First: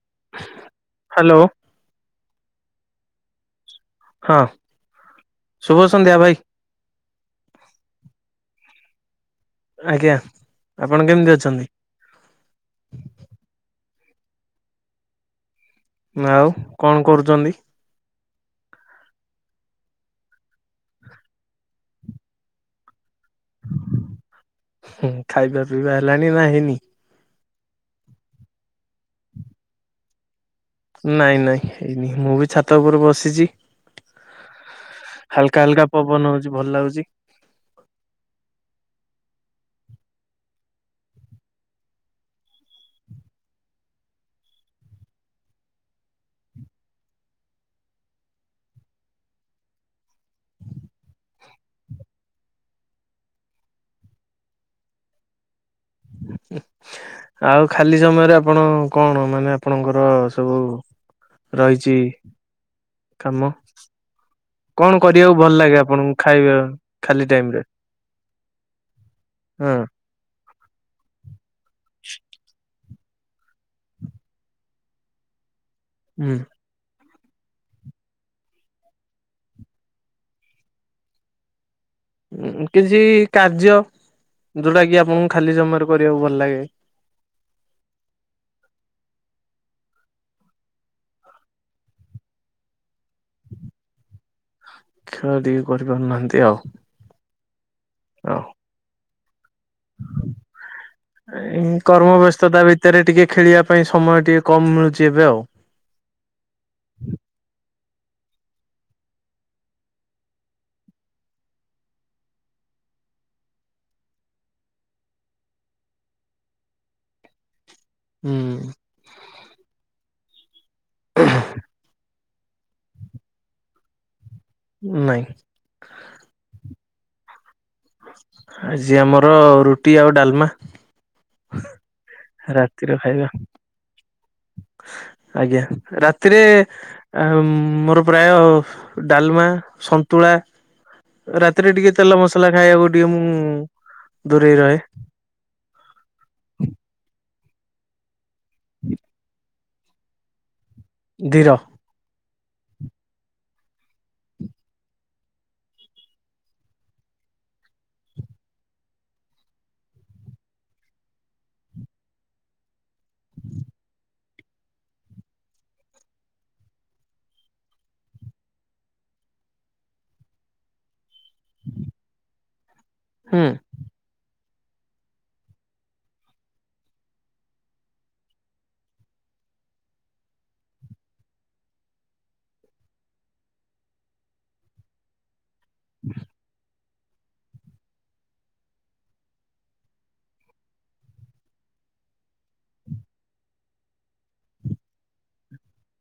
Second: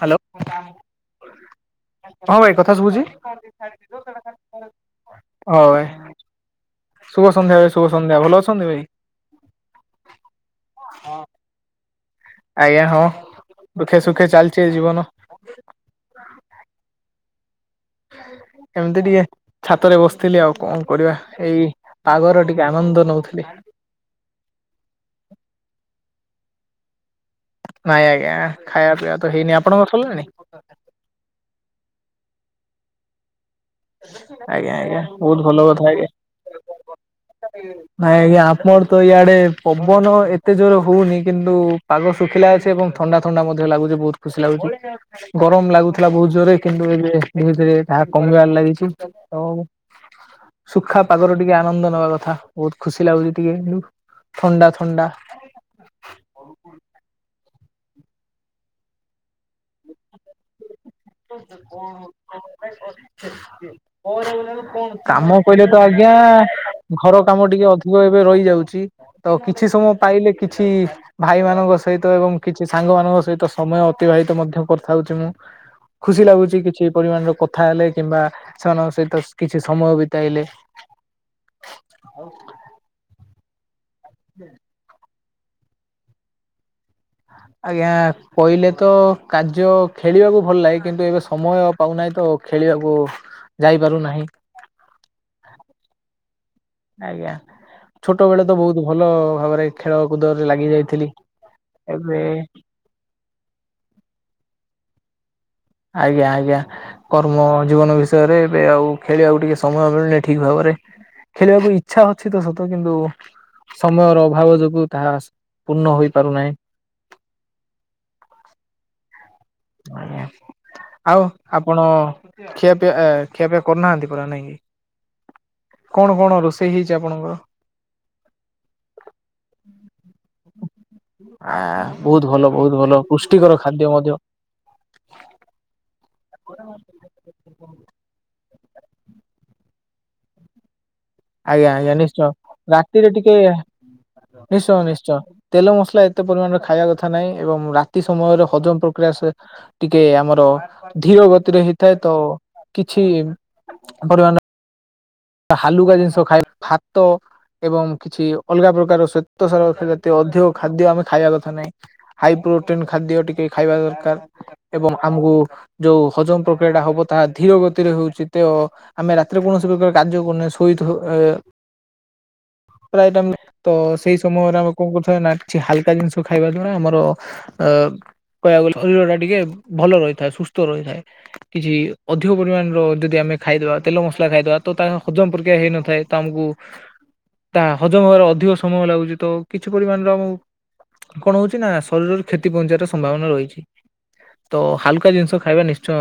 Hello hello ହଁ ଭାଇ କଥା ଶୁଭୁଚି। ହଁ ଶୁଭ ଭାଈ। ସନ୍ଧ୍ୟା ଭାଇ ଶୁଭ ସନ୍ଧ୍ୟା ଭାଇ ଶୁଭ ସନ୍ଧ୍ୟା ଭଲ ଅଛନ୍ତି ଭାଇ। ଆଜ୍ଞା ଆପଣ କେମିତି ଅଛନ୍ତି? ଆଜ୍ଞା ହଁ ଦୁଃଖେ ସୁଖେ ଚାଲିଚି ଏ ଜୀବନ। ଆଉ କଣ କରୁଛନ୍ତି? ଏମିତି ଟିକେ ଛାତରେ ବସିଥିଲି ଆଉ କଣ କରିବା ଏଇ ପାଗର ଟିକେ ଆନନ୍ଦ ନଉଥିଲି। ଖାଇବା ପିଇବା ହେଲାଣି ନା ହେଇନି। ନାଇଁ ଆଜ୍ଞା ଖାଇବା ପିଇବା ତ ହେଇନି ଆପଣଙ୍କ ସରିଲାଣି। ନାଇଁ ନାଇଁ ହେଇନି ମୁଁ ବି ଛାତ ଉପରେ ବସିଛି। ଆଜ୍ଞା ଆଜ୍ଞା ବହୁତ ହାଲକା ଭଲ କଥା ହାଲକା ଆଜ୍ଞା। ପବନ ହଉଛି ଭଲ ଲାଗୁଛି। ନାଇଁ ଆଜ୍ଞା ଆମର ତ ଇଆଡେ ପବନ ଏତେ ଜୋର ହଉନି କିନ୍ତୁ ପାଗ ଶୁଖିଲା ଅଛି ଏବଂ ଥଣ୍ଡା ଥଣ୍ଡା ମଧ୍ୟ ଲାଗୁଛି ବହୁତ ଖୁସି ଲାଗୁଛି। ଗରମ ଲାଗୁଥିଲା ବହୁତ ଜୋରରେ କିନ୍ତୁ ଏବେ ଧୀରେ ଧୀରେ ତାହା କମିବାର ଲାଗିଚି। [inaudible] ସୁଖା ପାଗରୁ ଟିକେ ଆନନ୍ଦ ନେବା କଥା ବହୁତ ଖୁସି ଲାଗୁଛି ଟିକେ ଥଣ୍ଡା ଥଣ୍ଡା। [inaudible] ଆଉ ଖାଲି ସମୟରେ ଆପଣ କଣ ମାନେ ଆପଣଙ୍କର ସବୁ [inaudible] ରହିଛି କାମ କଣ କରିବାକୁ କାମ ଭଲ କହିଲେ ଲାଗେ ତ ଆଜ୍ଞା ଆପଣଙ୍କୁ ଖାଇବା ଘର ଖାଲି କାମ ଟାଇମ ରେ ଟିକେ ଅଧିକ ଏବେ ରହିଯାଉଛି ତ କିଛି ହଁ ସମୟ ପାଇଲେ କିଛି ଭାଇମାନଙ୍କ ସହିତ ଏବଂ କିଛି ସାଙ୍ଗମାନଙ୍କ ସହିତ ସମୟ ଅତିବାହିତ ମଧ୍ୟ କରିଥାଉଛି ମୁଁ ଖୁସି ହୁଁ ଲାଗୁଛି କିଛି ପରିମାଣର କଥା ହେଲେ, କିମ୍ବା ସେମାନଙ୍କ ସହିତ କିଛି ସମୟ ବିତାଇଲେ କିଛି କାର୍ଯ୍ୟ ହୁଁ। ଯୋଉଟା କି ଆପଣଙ୍କୁ ଖାଲି ଜମରେ କରିବାକୁ ଭଲ ଲାଗେ ଆଜ୍ଞା କହିଲେ ତ କାର୍ଯ୍ୟ ଖେଳିବାକୁ ଭଲ ଲାଗେ କିନ୍ତୁ ଏବେ ସମୟ ପାଉନାହିଁ ତ ଖେଳିବାକୁ ଯାଇପାରୁନାହିଁ ଖେଳ ଟିକେ କରିପାରୁନାହାନ୍ତି ଆଉ। ଆଜ୍ଞା ଛୋଟ ଆଉ ବେଳେ ତ ବହୁତ ଭଲ ଭାବରେ ଖେଳ କୁଦରେ ଲାଗି ଯାଇଥିଲି ଏବେ ଭତରେ ଟିକେ ଖେଳିବା ପାଇଁ ସମୟ ଟିକେ କମ୍ ମିଳୁଛି ଏବେ ଆଉ। ଆଜ୍ଞା ଆଜ୍ଞା। କର୍ମ ଜୀବନ ବିଷୟରେ ଏବେ ଆଉ ଖେଳିବାକୁ ଟିକେ ସମୟ ମିଳୁନି ଠିକ ଭାବରେ ଖେଳିବାକୁ ଇଚ୍ଛା ଅଛି ତ ସତ କିନ୍ତୁ ସମୟର ଅଭାବ ଯୋଗୁ ତାହା ପୂର୍ଣ୍ଣ ହୋଇପାରୁନାହିଁ। ହୁଁ। ଆଜ୍ଞା ଆଉ ଆପଣ ଖିଆ ପିଆ ଖିଆପିଆ କରୁନାହାନ୍ତି ପୁରରା ନାଇଁ କିି? ନାଇଁ। କଣ କଣ ରୋଷେଇ ହେଇଛି ଆପଣଙ୍କର? ଆଜି ଆମର ରୁଟି ଆଉ ଡାଲମା। ଆ ବହୁତ ଭଲ, ବହୁତ ରାତିର ଭଲ ଖାଇବା ପୁଷ୍ଟିକର ଖାଦ୍ୟ ମଧ୍ୟ। ଆଜ୍ଞା ରା ତି ରେ ମୋର ପ୍ରାୟ ଡାଲମା, ସନ୍ତୁଳା ଆଜ୍ଞା ରାତିରେ ଟିକେ ଆଜ୍ଞା ତେଲ ନିଶ୍ଚୟ ମସଲା ଖାଇବାକୁ ରାତିରେ ଟିକେ ମୁଁ ଦୂରେଇ ନିଶ୍ଚୟ ରହେ। ନିଶ୍ଚୟ ତେଲ ମସଲା ଏତେ ପରିମାଣରେ ଖାଇବା କଥା ନହିଁ ଏବଂ ରାତି ସମୟରେ ହଜମ ପ୍ରକ୍ରିୟା ଟିକେ ଆମର ଧୀର ଗତିରେ ହେଇଥାଏ ତ କିଛି ପରିମାଣ ହାଲୁକା ଜିନିଷ ଖଏ ଭାତ ଏବଂ କିଛି ଅଲଗା ପ୍ରକାର ସ୍ୱେତସାର ଜାତୀୟ ଅଧିକ ଖାଦ୍ୟ ଆମେ ଖାଇବା କଥା ନାହିଁ ହାଇ ପ୍ରୋଟିନ ଖାଦ୍ୟ ଟିକେ ଖାଇବା ଦରକାର ଏବଂ ଆମକୁ ଯୋଉ ହଜମ ପ୍ରକ୍ରିୟା ଟା ହବ ତାହା ଧୀର ଗତିରେ ହଉଛି ତ ଆମେ ରାତିରେ କୌଣସି ପ୍ରକାର କାର୍ଯ୍ୟ ସହି ପ୍ର ହୁଁ ତ ସେ ସମୟରେ ଆମେ କଣ କରୁ ନା ହାଲକା ଜିନିଷ ଖାଇବା ଦ୍ଵାରା ଆମର ଅ କହିବାକୁ ଗଲେ ଶରୀର ଟା ଟିକେ ଭଲ ରହିଥାଏ ସୁସ୍ଥ ରହିଥାଏ। କିଛି ଅଧିକ ପରିମାଣର ଯଦି ଆମେ ଖାଇଦବା ତେଲ ମସଲା ଖାଇଦବା ତ ତାଙ୍କ ହଜମ ପ୍ରକ୍ରିୟା ହେଇନଥାଏ ତ ଆମକୁ ତା ହଜମ ହବାରେ ଅଧିକ ସମୟ ଲାଗୁଛି ତ କିଛି ପରିମାଣରେ ଆମକୁ କଣ ହଉଛି ନାଁ ଶରୀରରେ କ୍ଷେତି ପହଞ୍ଚିବାର ସମ୍ଭାବନା ରହିଛି। ତ ହାଲୁକା ଜିନିଷ ଖାଇବା ନିଶ୍ଚୟ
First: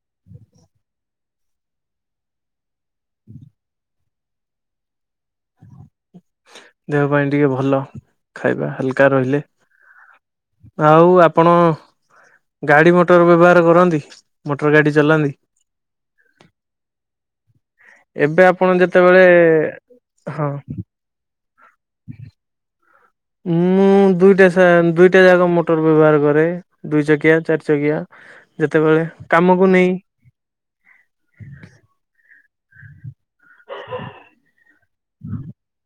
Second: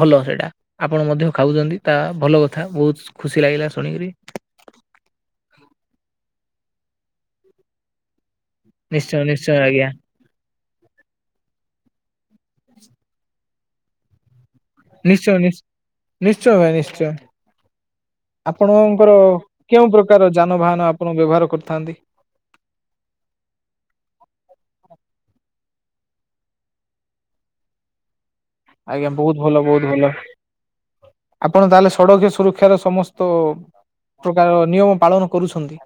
ଭଲ ସେଇଟା ଆପଣ ମଧ୍ୟ୍ୟ ଖାଉଛନ୍ତି ତା ଭଲ କଥା ବହୁତ ଖୁସି ଲାଗିଲା ଶୁଣିକରି। ଦେହ ପାଇଁ ଟିକେ ଭଲ ଖାଇବା ହାଲକା ନିଶ୍ଚୟ ରହିଲେ। ନିଶ୍ଚୟ ଆଜ୍ଞା ଆଉ ଆପଣ ଗାଡି ମଟର ବ୍ୟବହାର କରନ୍ତି। ମଟର ଗାଡି ଚଲାନ୍ତି ନିଶ୍ଚୟ ନି ନିଶ୍ଚୟ ଭାଇ ନିଶ୍ଚୟ। ଏବେ ଆପଣ ଆପଣଙ୍କର ଯେତେବେଳେ କେଉଁ ପ୍ରକାର ହଁ ଯାନବାହାନ ଆପଣ ବ୍ୟବହାର କରିଥାନ୍ତି? ମୁଁ ଦୁଇଟା ଦୁଇଟା ଯାକ ମଟର ବ୍ୟବହାର କରେ। ଦୁଇ ଚାକିଆ ଚାରି ଚାକିଆ ଆଜ୍ଞା ଯେତେବେଳେ ବହୁତ ଭଲ କାମକୁ ବହୁତ ନେଇ ଭଲ ଆପଣ ତାହେଲେ ସଡ଼କ ସୁରକ୍ଷାର ସମସ୍ତ ପ୍ରକାର ନିୟମ ପାଳନ କରୁଛନ୍ତି।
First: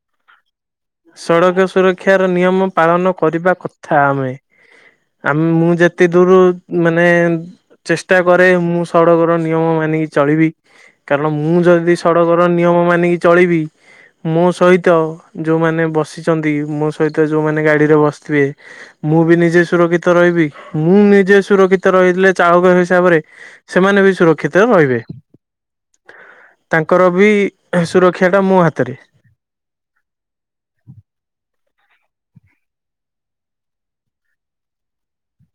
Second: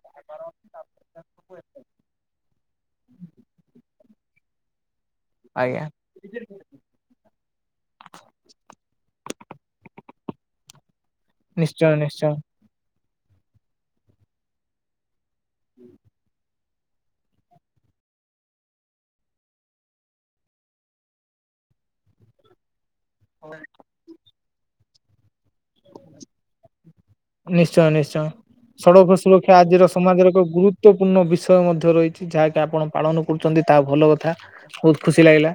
ସଡ଼କ ସୁରକ୍ଷାର ନିୟମ ପାଳନ କରିବା କଥା ଆମେ। ଆମେ ମୁଁ ଆଜ୍ଞା ଯେତେ ଦୂରୁ ମାନେ ଚେଷ୍ଟା କରେ ମୁଁ ସଡ଼କର ନିୟମ ମାନିକି ଚଳିବି। କାରଣ ମୁଁ ନିଶ୍ଚୟ ଯଦି ସଡ଼କ ନିଶ୍ଚୟ ର ନିୟମ ମାନିକି ଚଳିବି ମୋ ସହିତ ଯୋଉ ମାନେ ବସିଛନ୍ତି ମୋ ସହିତ ଯୋଉ ମାନେ ଗାଡ଼ି ରେ ବସିଥିବେ ମୁଁ ବି ନିଜେ ସୁରକ୍ଷିତ ରହିବି ମୁଁ ନିଜେ ସୁରକ୍ଷିତ ରହିଲେ ଚାହୁକ ହିସାବରେ ସେମାନେ ବି ସୁରକ୍ଷିତ ରହିବେ। ତାଙ୍କର ବି ନିଶ୍ଚୟ ନିଶ୍ଚୟ। ସୁରକ୍ଷା ଟା ମୋ ହାତରେ। ସଡ଼କ ସୁରକ୍ଷା ଆଜିର ସମାଜର ଏକ ଗୁରୁତ୍ୱପୂର୍ଣ୍ଣ ବିଷୟ ମଧ୍ୟ୍ୟ ରହିଛି। ଯାହାକି ଆପଣ ପାଳନ କରୁଛନ୍ତି ତାହା ଭଲ କଥା ବହୁତ ଖୁସି ଲାଗିଲା।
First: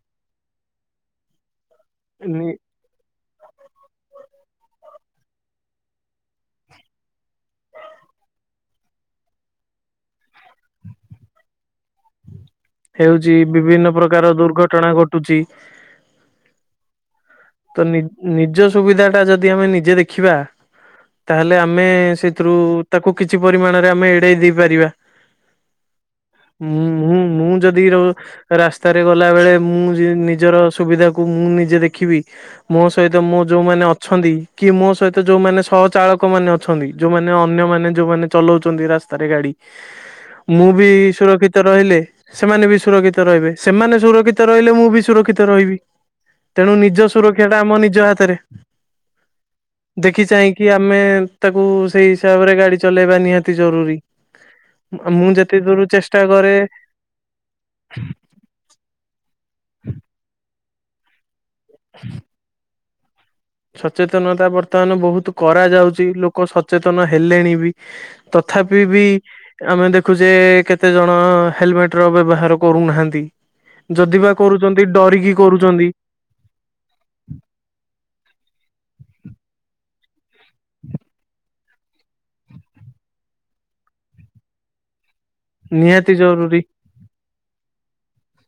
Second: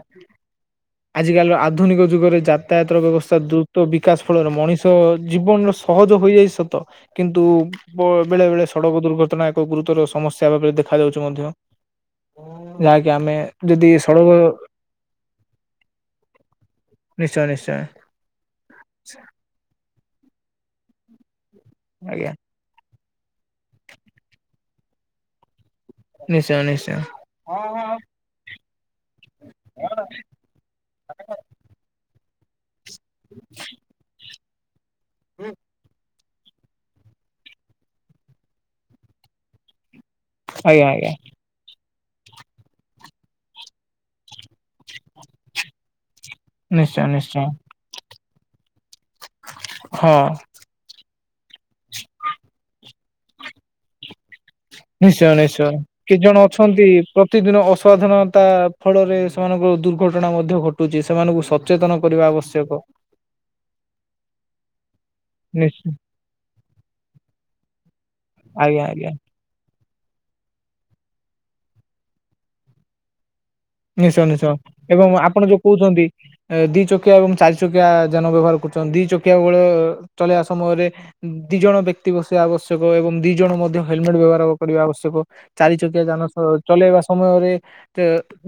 ଆଜିି କାଲିର ଆ ଆଧୁନିକ ଯୁଗରେ ନି ଯାତାୟାତର ବ୍ୟବସ୍ଥା ଦ୍ରୁତ ବିକାଶ ଫଳରେ ମଣିଷ ଜୀବନର ସହଜ ହୋଇଯାଇଛି। ହଁ ତ କିନ୍ତୁ ବେଳେ-ବେଳେ ସଡ଼କ ଦୁର୍ଘଟଣା ଏକ ଗୁରୁତର ସମସ୍ୟା ଭାବରେ ଦେଖାଯାଉଛି ମଧ୍ୟ୍ୟ। ହେଉଛି ଯଦି ବିଭିନ୍ନ ସଡ଼କ ପ୍ରକାର ଦୁର୍ଘଟଣା ଘଟୁଛି। ନିଶ୍ଚୟ-ନିଶ୍ଚୟ। ତ ନିଜ ସୁବିଧା ଟା ଯଦି ଆମେ ନିଜେ ଦେଖିବା ତା ହେଲେ ଆମେ ଆଜ୍ଞା ସେଥିରୁ ତାକୁ କିଛି ପରିମାଣରେ ଆମେ ଏଡେଇ ଦେଇ ପାରିବା। ନିଶ୍ଚୟ ମୁଁ ନିଶ୍ଚୟ ମୁଁ ମୁଁ ଯଦି ରାସ୍ତାରେ ଗଲା ବେଳେ ମୁଁ ନିଜର ସୁବିଧାକୁ ମୁଁ ନିଜେ ଦେଖିବି ମୋ ସହିତ ମୁଁ ଯୋଉମାନେ ଅଛନ୍ତି କି ମୋ ସହିତ ଯୋଉମାନେ ସହ ଚାଳକ ଲୋକ ମାନେ ଅଛନ୍ତି ଯୋଉମାନେ ଅନ୍ୟମାନେ ଯୋଉମାନେ ଚଲାଉଛନ୍ତି ରାସ୍ତାରେ ଗାଡ଼ି। ମୁଁ ଆଜ୍ଞା ବି ଆଜ୍ଞା ସୁରକ୍ଷିତ ରହିଲେ ସେମାନେ ବି ସୁରକ୍ଷିତ ରହିବେ ସେମାନେ ସୁରକ୍ଷିତ ସୁରକ୍ଷିତ ରହିଲେ ମୁଁ ବି ସୁରକ୍ଷିତ ରହିବି ତେଣୁ ନିଶ୍ଚୟ ନିଜ ନିଶ୍ଚୟ ତମ ନିଜ ହାତରେ ହଁ ଦେଖି ଚାହିଁ କି ଆମେ ତାକୁ ସେଇ ହିସାବରେ ଗାଡ଼ି ଚଲେଇବା ନିହାତି ଜରୁରୀ। ମୁଁ ଯେତେ ନିଶ୍ଚୟ-ନିଶ୍ଚୟ ଦୂର କିଛି ଚେଷ୍ଟା ଜଣ କରେ ଅଛନ୍ତି ପ୍ରତିଦିନ ଅସାଧରଣ ତା ଫଳରେ ସେମାନଙ୍କର ଦୁର୍ଘଟଣା ମଧ୍ୟ୍ୟ ଘଟୁଛି ସେମାନଙ୍କୁ ସ ସଚେତନ୍ କରିବା ଆବଶ୍ୟକ। ସଚେତନତା ବର୍ତ୍ତମାନ୍ ବହୁତ ନିଶ୍ଚୟ କରାଯାଉଛି ଲୋକ ସଚେତନ୍ ହେଲେଣି ବି। ତଥାପି ଆଜ୍ଞା ବି ଆଜ୍ଞା ଆମେ ଦେଖୁଛେ କେତେ ଜଣ ହେଲମେଟ୍ ର ବ୍ୟବହାର କରୁନାହାଁନ୍ତି। ନିଶ୍ଚୟ ନିଶ୍ଚୟ ଏବଂ ଆପଣ ଯୋଉ କରୁଛନ୍ତି କହୁଛନ୍ତି। ଦି ଚକିଆ ଏବଂ ଚାରି ଚକିଆ ଯାନ ବ୍ୟବହାର କରୁଛନ୍ତି ଦି ଚକିଆ ବେଳ ଚଳେଇବା ସମୟରେ ଦି ଜଣ ବ୍ୟକ୍ତି ବସିବା ଆବଶ୍ୟକ ଏବଂ ଦି ଜଣ ମଧ୍ୟ୍ୟ ହେଲମେଟ୍ ବ୍ୟବହାର କରିବା ଆବଶ୍ୟକ। ଚାରି ଚକିଆ ନିହାତି ଯାନ ଚ ଜରୁରୀ ଚଲେଇବା ସମୟରେ ଯେ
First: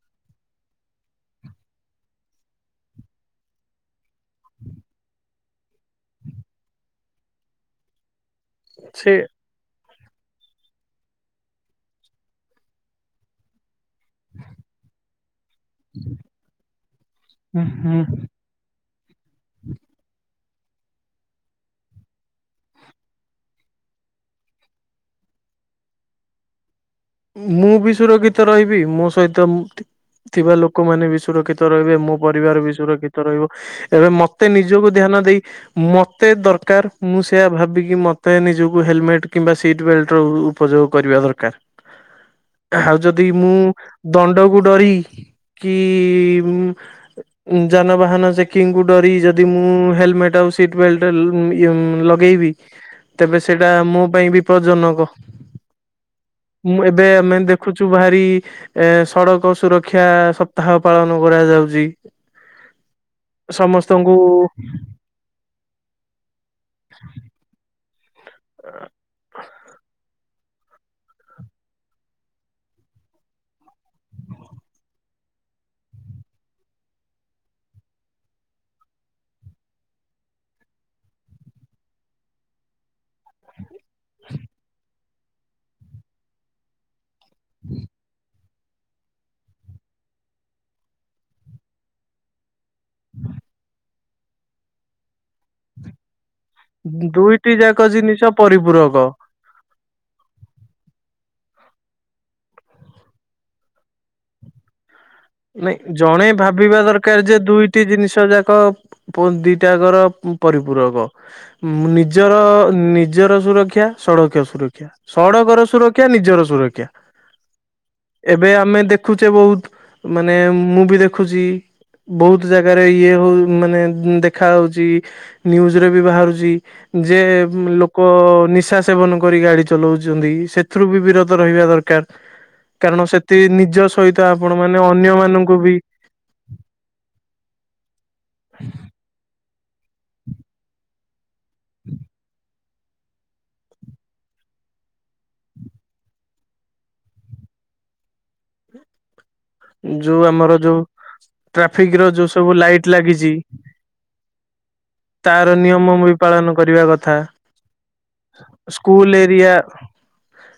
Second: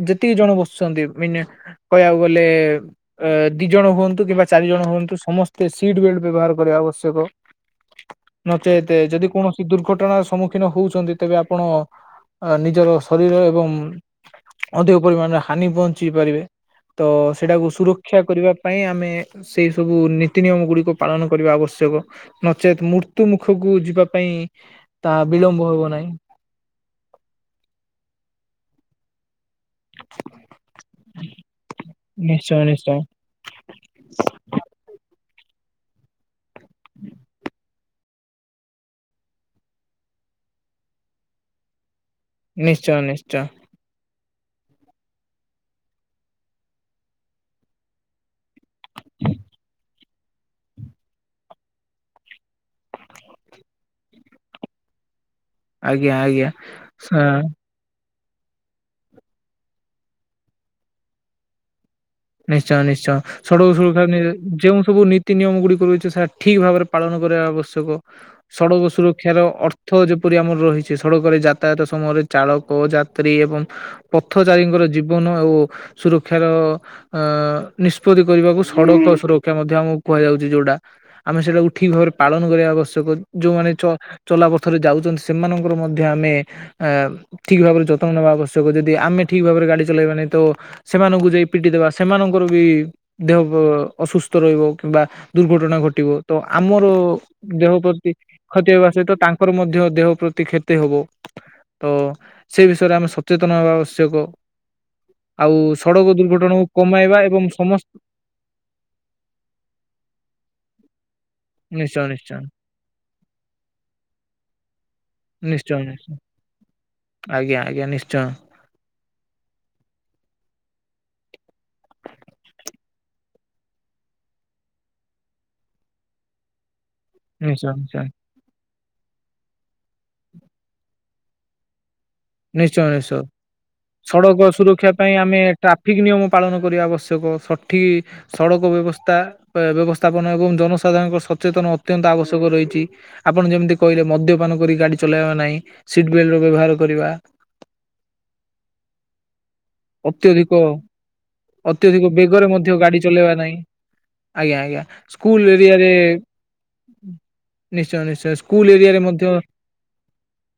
ଯେତିକି ଜଣ ବସୁଛନ୍ତି ମି କହିବାକୁ ଗଲେ ଏ ଦି ଜଣ ହୁଅନ୍ତୁ କିମ୍ବା ଚାରି ଜଣ ହୁଅନ୍ତୁ ସମସ୍ତେ ସିଟ୍ ବେଲ୍ଟ ବ୍ୟବହାର କରିବା ଆବଶ୍ୟକ। ନଚେତ୍ ସେ ଯଦି କୌଣସି ଦୁର୍ଘଟଣାର ସମ୍ମୁଖୀନ୍ ହଉଛନ୍ତି, ତେବେ ଆପଣ ନିଜର ଶରୀର ଏବଂ ହଁ ଅଧିକ ପରିମାଣରେ ହାନି ପହଞ୍ଚି ପାରିବେ। ତ ସେଟାକୁ ହୁଁ ସୁରକ୍ଷା କରିବା ପାଇଁ ଆମେ ସେଇ ସବୁ ନୀତି ନିିୟମ ଗୁଡ଼ିକ ପାଳନ କରିବା ଆବଶ୍ୟକ। ନଚେତ୍ ମୃତ୍ୟୁ ମୁଖକୁ ଯିବା ପାଇଁ ତାହା ବିଳମ୍ବ ହେବ ନାହିଁ। ମୁଁ ବି ସୁରକ୍ଷିତ ରହିବି, ମୋ ସହିତ ଥିବା ଲୋକମାନେ ବି ସୁରକ୍ଷିତ ରହିବେ। ମୋ ନିଶ୍ଚୟ ପରିବାର ବି ନିଶ୍ଚୟ ସୁରକ୍ଷିତ ତ ରହିବ। ଏବେ ମତେ ନିଜକୁ ଧ୍ୟାନ ଦେଇ ମତେ ଦରକାର୍ ମୁଁ ସେଇଆ ଭାବିକି ମତେ ନିଜକୁ ହେଲମେଟ୍ କିମ୍ବା ସିଟ୍ ବେଲଟ୍ ହଉ ଉପଯୋଗ କରିବା ଦରକାର। ଆଉ ନିଶ୍ଚୟ ଯଦି ନିଶ୍ଚୟ ମୁଁ ଦଣ୍ଡକୁ ଡରିକି କି ଯାନବାହାନ ଚେକିଂ କୁ ଡରିକି ଯଦି ମୁଁ ହେଲମେଟ ଆଉ ସିଟ ବେଲଟ ଲ ଇଏ ଲ ଗେଇବି, ତେବେ ସେଇଟା ମୋ ପାଇଁ ବିପଦଜନକ। ଆଜ୍ଞା -ଆଜ୍ଞା। ମୁଁ ଏବେ ହଁ। ଆମେ ଦେଖ ଦେଖୁଚୁ ଭାରି ଏ ସଡକ ସୁରକ୍ଷା ସପ୍ତାହ ପାଳନ କରାଯାଉଚି। ନିଶ୍ଚୟ -ନିଶ୍ଚୟ ସଡ଼କ ସୁରକ୍ଷା ନି ଯେଉଁ ସବୁ ନୀତି ନିୟମ ଗୁଡିକ ରହିଛି ସେ ଠିକ ଭାବରେ ପାଳନ କରିବା ଆବଶ୍ୟକ। ସଡ଼କ ସୁରକ୍ଷାର ଅର୍ଥ ଥ ଯେପରି ଆମର ରହିଛି ସଡକରେ ଯାତାୟାତ ସମୟରେ ଚାଳକ ଯାତ୍ରୀ ଏବଂ ପଥଚାରୀଙ୍କର ଜୀବନ ଆଉ ସୁରକ୍ଷାର ଅଁ ନିଷ୍ପତ୍ତି କରିବାକୁ ସଡ଼କ ସୁରକ୍ଷା ମଧ୍ୟ ଆମକୁ କୁହାଯାଉଚି। ଯଉଟା ଆମେ ସେଇଟାକୁ ଠିକ ଭାବରେ ପାଳନ କରିବା ଆବଶ୍ୟକ। ଯୋଉମାନେ ଚ ଚଲାପଥରେ ଯାଉଚନ୍ତି, ସେମାନଙ୍କର ମଧ୍ୟ ଆମେ ଅ ଠିକ ଭାବରେ ଯତ୍ନ ନବା ଆବଶ୍ୟକ। ଯଦି ଆମେ ଠିକ ଭାବରେ ଗାଡି ଚଳେଇବାନି ତ ସେମାନଙ୍କୁ ଯାଇ ପିଟି ଦେବା ସେମାନଙ୍କର ବି ଦେହ ଅସୁସ୍ଥ ରହିବ କିମ୍ବା ଦୁର୍ଘଟଣା ଘଟିବ। ତ ଆମର ଦୁଇଟି ଦେହ ଯାକ ପ୍ରତି ଜିନିଷ କ୍ଷତି ହେବା ପରିପୂରକ ସହିତ ତାଙ୍କ ର ମଧ୍ୟ ଦେହ ପ୍ରତି କ୍ଷତି ହବ। ତ ସେ ବିଷୟରେ ଆମେ ସଚେତନ ହେବା ଆବଶ୍ୟକ। ଆଉ ନାଇଁ ସଡ଼କ ଜଣେ ଦୁର୍ଘଟଣାକୁ ଭାବିବା କମାଇବା ଦରକାର ଯେ ଏବଂ ଦୁଇଟି ସମସ୍ତ ଜିନିଷ ଯାକ ପ ଦିଟାକର ପରିପୂରକ ନିଶ୍ଚୟ ନିଶ୍ଚୟ ନିଜର- ନିଜର ସୁରକ୍ଷା ସଡ଼କୀୟ ସୁରକ୍ଷା। ସଡ଼କର ନିଶ୍ଚୟ ସୁରକ୍ଷା ନିଶ୍ଚୟ ନିଜର ସୁରକ୍ଷା। ଆଜ୍ଞା ଆଜ୍ଞା ନିଶ୍ଚୟ ଏବେ ଆମେ ଦେଖୁଚେ ବହୁତ ମାନେ ମୁଁ ବି ଦେଖୁଚି। ବହୁତ ଜାଗାରେ ଇଏ ହଉ ମାନେ ଦେଖା ଯାଉଚି। ନ୍ୟୁଜ ରେ ବି ବାହାରୁଚି। ଯେ ନିଶ୍ଚୟ ନିଶ୍ଚୟ ଲୋକ ନିଶା ସେବନ କରି ଗାଡି ଚଲଉଚନ୍ତି। ସେଥିରୁ ବି ବିରତ ରହିବା ଦରକାର। ନିଶ୍ଚୟ କାରଣ ନିଶ୍ଚୟ ସେଠି ନିଜ ସହିତ ସଡ଼କ ଆପଣ ମାନେ ସୁରକ୍ଷା ଅନ୍ୟ ପାଇଁ ଆମେ ମାନଙ୍କୁ ବି ଟ୍ରାଫିକ୍ ନିୟମ ପାଳନ କରିବା ଆବଶ୍ୟକ। ସଠିକ ସଡ଼କ ବ୍ୟବସ୍ଥା ବ୍ୟବସ୍ଥାପନ ଏବଂ ଜନସାଧାରଣଙ୍କ ସଚେତନ ଅତ୍ୟନ୍ତ ଆବଶ୍ୟକ ରହିଚି। ଆପଣ ଯେମିତି କହିଲେ ମଦ୍ୟପାନ କରି ଗାଡି ଚଲେଇବା ନାହିଁ। ସିଟ ବେଲଟ ର ବ୍ୟବହାର କରିବା। ଯୋଉ ଆମର ଅତ୍ୟଧିକ- ଯୋଉ ଟ୍ରାଫିକ ର ଅତ୍ୟଧିକ ଯୋଉ ବେଗରେ ସବୁ ମଧ୍ୟ ଲାଇଟ୍ ଗାଡି ଲାଗିଛି ଚଲେଇବା ନାହିଁ। ଆଜ୍ଞା-ଆଜ୍ଞା ସ୍କୁଲ ତାର ନିୟମ ଏରିଆରେ ବି ପାଳନ କରିବା କଥା। ନିଶ୍ଚୟ-ନିଶ୍ଚୟ ସ୍କୁଲ ଏରିଆରେ ମଧ୍ୟ।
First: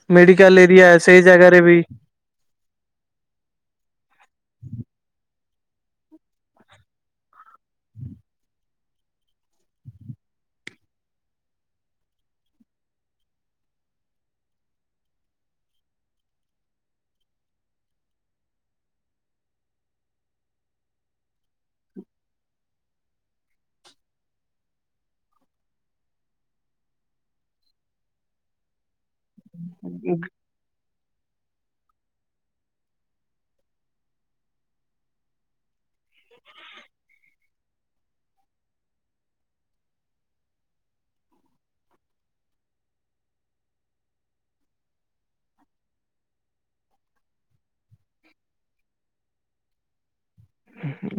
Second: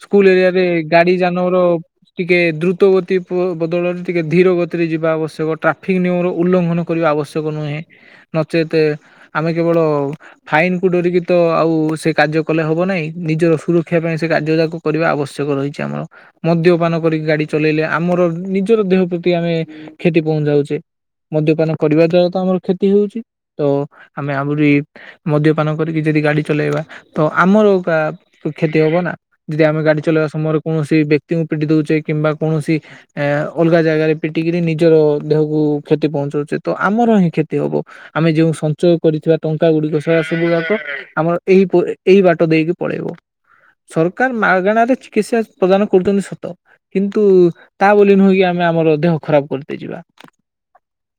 ସ୍କୁଲ ଏରିଆ ମେଡିକାଲ ରେ ଗାଡି ସେଇ ଯାନର ଜାଗାରେ ବି ଟିକେ ଦ୍ରୁତ ଗତି ପ ବଦ ଟିକେ ଧୀର ଗତିରେ ଯିବା ଆବଶ୍ୟକ ଟ୍ରାଫିକ୍ ନିୟମର ଉଲ୍ଲଂଘନ କରିବା ଆବଶ୍ୟକ ନୁହେଁ। ନଚେତ୍ ଆମେ କେବଳ ଫାଇନକୁୁ ଡରିକି ତ ଆଉ ସେ କାର୍ଯ୍ୟ କଲେ ହବ ନାହିଁ ନିଜର ସୁରକ୍ଷା ପାଇଁ ସେ କାର୍ଯ୍ୟ ଯାକ କରିବା ଆବଶ୍ୟକ ରହିଚି ଆମର ମଦ୍ୟପାନ କରିକି ଗାଡି ଚଲେଇଲେ ଆମର ନି ଜର ଦେହ ପ୍ରତି ଆମେ କ୍ଷତି ପହଁଚାଉଚେ। ମଦ୍ୟପାନ କରିବା ଦ୍ଵାରା ତ ଆମର କ୍ଷତି ହଉଚି ତ ଆମେ ଆହୁରି ମଦ୍ୟପାନ କରିକି ଯଦି ଗାଡି ଚଲେଇବା ତ ଆମର ପା କ୍ଷତି ହବ ନା। ଯଦି ଆମେ ଗାଡି ଚଲେଇବା ସମୟରେ କୌଣସି ବ୍ୟକ୍ତିଙ୍କୁ ପିଟି ଦଉଚେ କିମ୍ବା କୌଣସି ଏ ଅଲଗା ଜାଗାରେ ପିଟିକିରି ନିଜର ଦେହକୁ କ୍ଷତି ପହଞ୍ଚାଉଛି ତ ଆମର ହିଁ କ୍ଷତି ହେବ। ଆମେ ଯୋଉ ସଞ୍ଚୟ କରିଥିବା ଟଙ୍କା ଗୁଡିକ ସା ସବୁ ଯାକ ଆମର ଏହି ପୁ ଏଇ ବାଟ ଦେଇକି ପଳେଇବ। ସରକାର ମାଗଣରେ ଚିକିତ୍ସା ପ୍ରଦାନ କରୁଛନ୍ତି ସତ କିନ୍ତୁ ତା ବୋଲି ନୁହେଁ କି ଆ କିମା ଆମର ଦେହ ଖରାପ କରିଦେଇ ଯିବା।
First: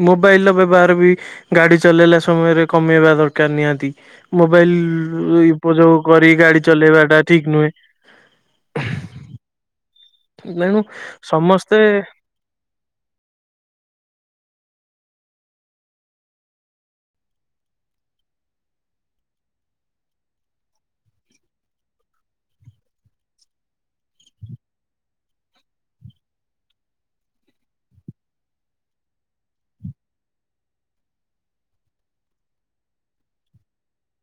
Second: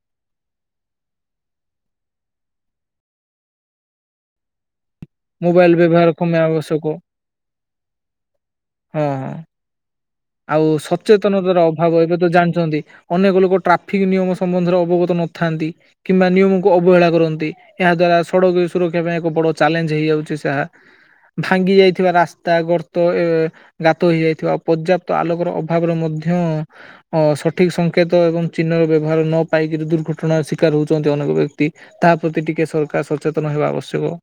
ମୋବାଇଲର ବ୍ୟବହାର ବି ଗାଡି ଚଲେଇଲା ସମୟରେ କମେଇବା ଦରକାର ନିହାତି। ମୋବାଇଲ୍ ହୁଁ ମୋବାଇଲ ଉପଯୋଗ ବ୍ୟବହାର କରି କମେଇବା ଗାଡି ଆବଶ୍ୟକ ଚଲେଇବା ଟା ଠିକ ନୁହେଁ। ହଁ ହଁ। ଆଉ ତେଣୁ ସଚେତନତାର ସମସ୍ତେ ଅଭାବ ଏବେ ତ ଜାଣିଛନ୍ତି ଅନେକ ଲୋକ ଟ୍ରାଫିକ ନିୟମ ସମ୍ବନ୍ଧରେ ଅବଗତ ନଥାନ୍ତି କିମ୍ବା ନିୟମକୁ ଅବହେଳା କରନ୍ତି। ଏହା ଦ୍ଵାରା ସଡ଼କ ସୁରକ୍ଷା ପାଇଁ ଏକ ବଡ ଚ୍ୟାଲେଞ୍ଜ୍ ହେଇଯାଉଚି ସା ଭାଙ୍ଗି ଯାଇଥିବା ରାସ୍ତା, ଗର୍ତ୍ତ, ଅ ଗାତ ହେଇଯାଇଥିବା ପର୍ଯ୍ୟାପ୍ତ ତ ଆଲୋକର ଅଭାବରେ ମଧ୍ୟ ଅ ସଠିକ୍ ସ ଙ୍କେତ ଏବଂ ଚିହ୍ନର ବ୍ୟବହାର ନ ପାଇକିରି ଦୁର୍ଘଟଣାର ଶିକାର ହେଉଚନ୍ତି ଅନେକ ବ୍ୟକ୍ତି। ତା ପ୍ରତି ଟିକେ ସରକାର ସଚେତନ ହେବା ଆବଶ୍ୟକ।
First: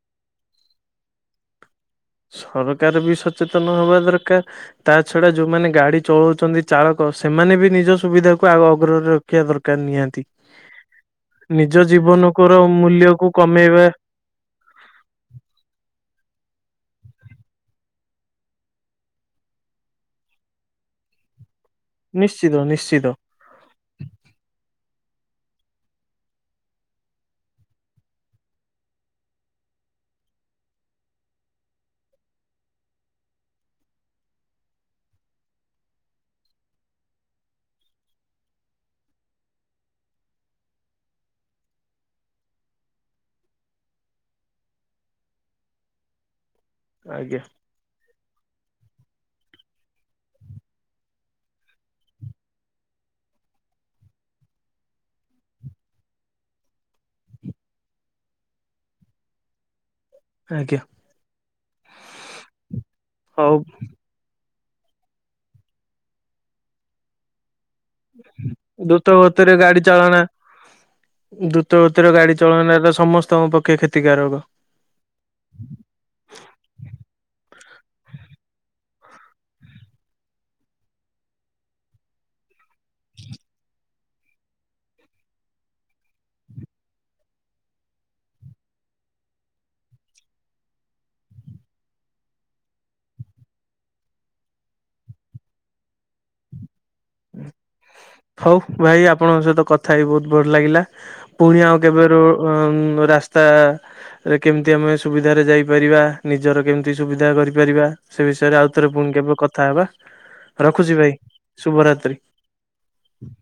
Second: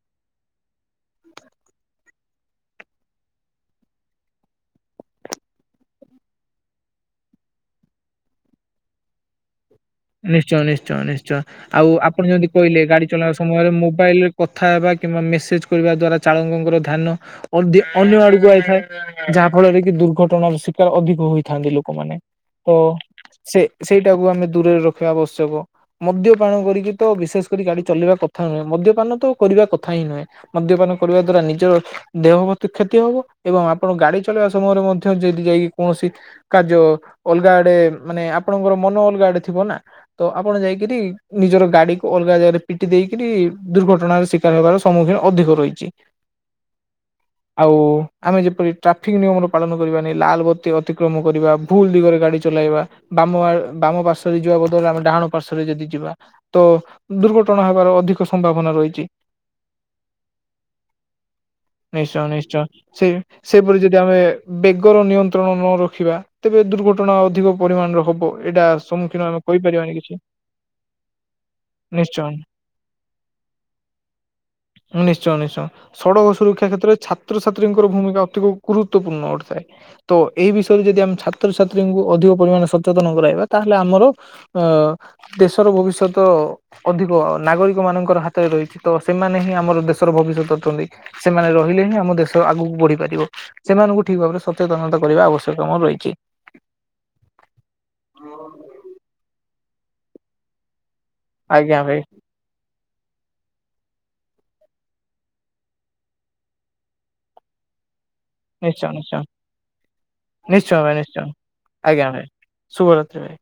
ସରକାର ବି ସଚେତନ ହବା ଦରକାର। ତା ଛଡା ଯୋଉମାନେ ଗାଡି ଚଳଉଛନ୍ତି ଚାଳକ ସେମାନେ ବି ନିଜ ସୁବିଧାକୁ ଆଗ ଅଗ୍ରରେ ରଖିବା ଦରକାର ନିହାତି। ନିଶ୍ଚୟ ନିଶ୍ଚୟ ନିଶ୍ଚୟ, ନିଜ ଆଉ ଆପଣ ଯେମିତି ଜୀବନକର କହିଲେ, ଗାଡି ମୂଲ୍ୟକୁ ଚଳେଇବା ସମୟରେ କମେଇବା ମୋବାଇଲ୍ ରେ କଥା ହେବା କିମ୍ବା ମେସେଜ କରିବା ଦ୍ଵାରା ଚାଳକଙ୍କର ଧ୍ୟାନ ଅ ଅନ୍ୟ ଆଡକୁ ଆଇଥାଏ। ଯାହା ଫଳରେ କି ଦୁର୍ଘଟଣାର ଶିକାର ଅଧିକ ହୋଇଥାନ୍ତି ଲୋ ଲୋକମାନେ ନିଶ୍ଚିତ ତ ନିଶ୍ଚିତ। ସେ ସେଇଟାକୁ ଆମେ ଦୂରରେ ରଖିବା ଆବଶ୍ୟକ। ମଦ୍ୟପାନ କରିକି ତ ବିଶେଷ କରି ଗାଡି ଚଲେଇବା କଥା ନୁହେଁ, ମଦ୍ୟପାନ ତ କରିବା କଥା ହିଁ ନୁହେଁ। ମଦ୍ୟପାନ କରିବା ଦ୍ଵାରା ନିଜର ଦେହ ପ୍ରତି କ୍ଷତି ହବ ଏବଂ ଆପଣ ଗାଡି ଚଳେଇବା ସମୟରେ ମଧ୍ୟ ଯଦି ଯାଇକି କୌଣସି କାର୍ଯ୍ୟ ଅଲଗା ଆଡେ, ମାନେ ଆପଣଙ୍କର ମନ ଅଲଗା ଆଡେ ଥିବ ନା? ତ ଆପଣ ଯାଇକିରି ନିଜର ଗାଡି କୁ ଅଲଗା ଜାଗାରେ ପିଟି ଦେଇକରି ଦୁର୍ଘଟଣାର ଶି [inaudible] ହେବାର ସମ୍ମୁଖୀନ ଅଧିକ ରହିଛି। ଆଜ୍ଞା। ଆଉ ଆମେ ଯେପରି ଟ୍ରାଫିକ୍ ନିୟମର ପାଳନ କରିବାନି, ଲାଲ୍ ବତି ଅତିକ୍ରମ କରିବା, ଭୁଲ୍ ଦିଗରେ ଗାଡ଼ି ଚଲାଇବା ବାମ ଆ, ବାମ ପାର୍ଶ୍ୱରେ ଯିବା ବ ହେଲେ ଆମେ ଡାହାଣ ପାର୍ଶରେ ଯଦି ଯିବା ତ ଦୁର୍ଘଟଣା ହେବାର ଅଧିକ ସମ୍ଭାବନା ରହିଛି। [inaudible] ନିଶ୍ଚୟ ନିଶ୍ଚୟ ସେ ହଉ ସେପରି ଯଦି ଆମେ ବେଗର ନିୟନ୍ତ୍ରଣ ନ ରଖିବା ତେବେ ଦୁର୍ଘଟଣା ଅଧିକ ପରିମାଣରେ ହବ ଏଇଟା ସମ୍ମୁଖୀନ ଆମେ ଗାଡ଼ି କହିପାରିବାନି କିଛି ଚଳାନା। ଦ୍ରୁତ ଗତରେ ନିଶ୍ଚୟ। ଗାଡି ଚଳନ ତ ସମସ୍ତଙ୍କ ପକ୍ଷେ କ୍ଷତିକାରକ। ହୁଁ ନିଶ୍ଚୟ ନିଶ୍ଚୟ। ସଡ଼କ ସୁରକ୍ଷା କ୍ଷେତ୍ରରେ ଛାତ୍ରଛାତ୍ରୀଙ୍କର ଭୂମିକା ଅତି ଗୁରୁତ୍ୱପୂର୍ଣ୍ଣ ଘଟିଥାଏ। ତ ଏଇ ବିଷୟରେ ଯଦି ଆମେ ଛାତ୍ରଛାତ୍ରୀଙ୍କୁ ଅଧିକ ପରିମାଣେ ସଚେତନ କରାଇବା ତାହେଲେ ଆମର ଅ ଦେଶର ଭବିଷ୍ୟତ। ଅଧିକ ନାଗରିକ ମାନଙ୍କର ହାତରେ ରହିଛି ତ ସେମାନେ ହିଁ ଆମର ଦେଶର ଭବିଷ୍ୟତ ଅଛନ୍ତି। ସେମାନେ ରହିଲେ ହିଁ ଆମ ଦେଶ ଆଗକୁ ବଢିପାରିବ। ସେମାନଙ୍କୁ ଠିକ୍ ଭାବରେ ସଚେତନତା କରିବା ଆବଶ୍ୟକାମ ରହିଛି। ହଉ ଭାଇ ଆପଣଙ୍କ ସହିତ କଥା ହେଇକି ବହୁତ୍ ଭଲ ଲାଗିଲା। ପୁଣି ଆଜ୍ଞା ଆଉ ଭାଇ କେବେ ର ରାସ୍ତା କେମିତି ଆମେ ସୁବିଧାରେ ଯାଇପାରିବା ନିଜର କେମିତି ସୁବିଧା କରିପାରିବା। ସେ ବିଷୟରେ ନିଶ୍ଚୟ ଆଉଥରେ ପୁଣି ନିଶ୍ଚୟ କେବେ କଥା ହେବା ନିଶ୍ଚୟ ରଖୁଛି ଭାଇ ନିଶ୍ଚୟ ଶୁଭରାତ୍ରି। ଆଜ୍ଞା ଭାଇ ଶୁଭରାତ୍ରି ଭାଇ।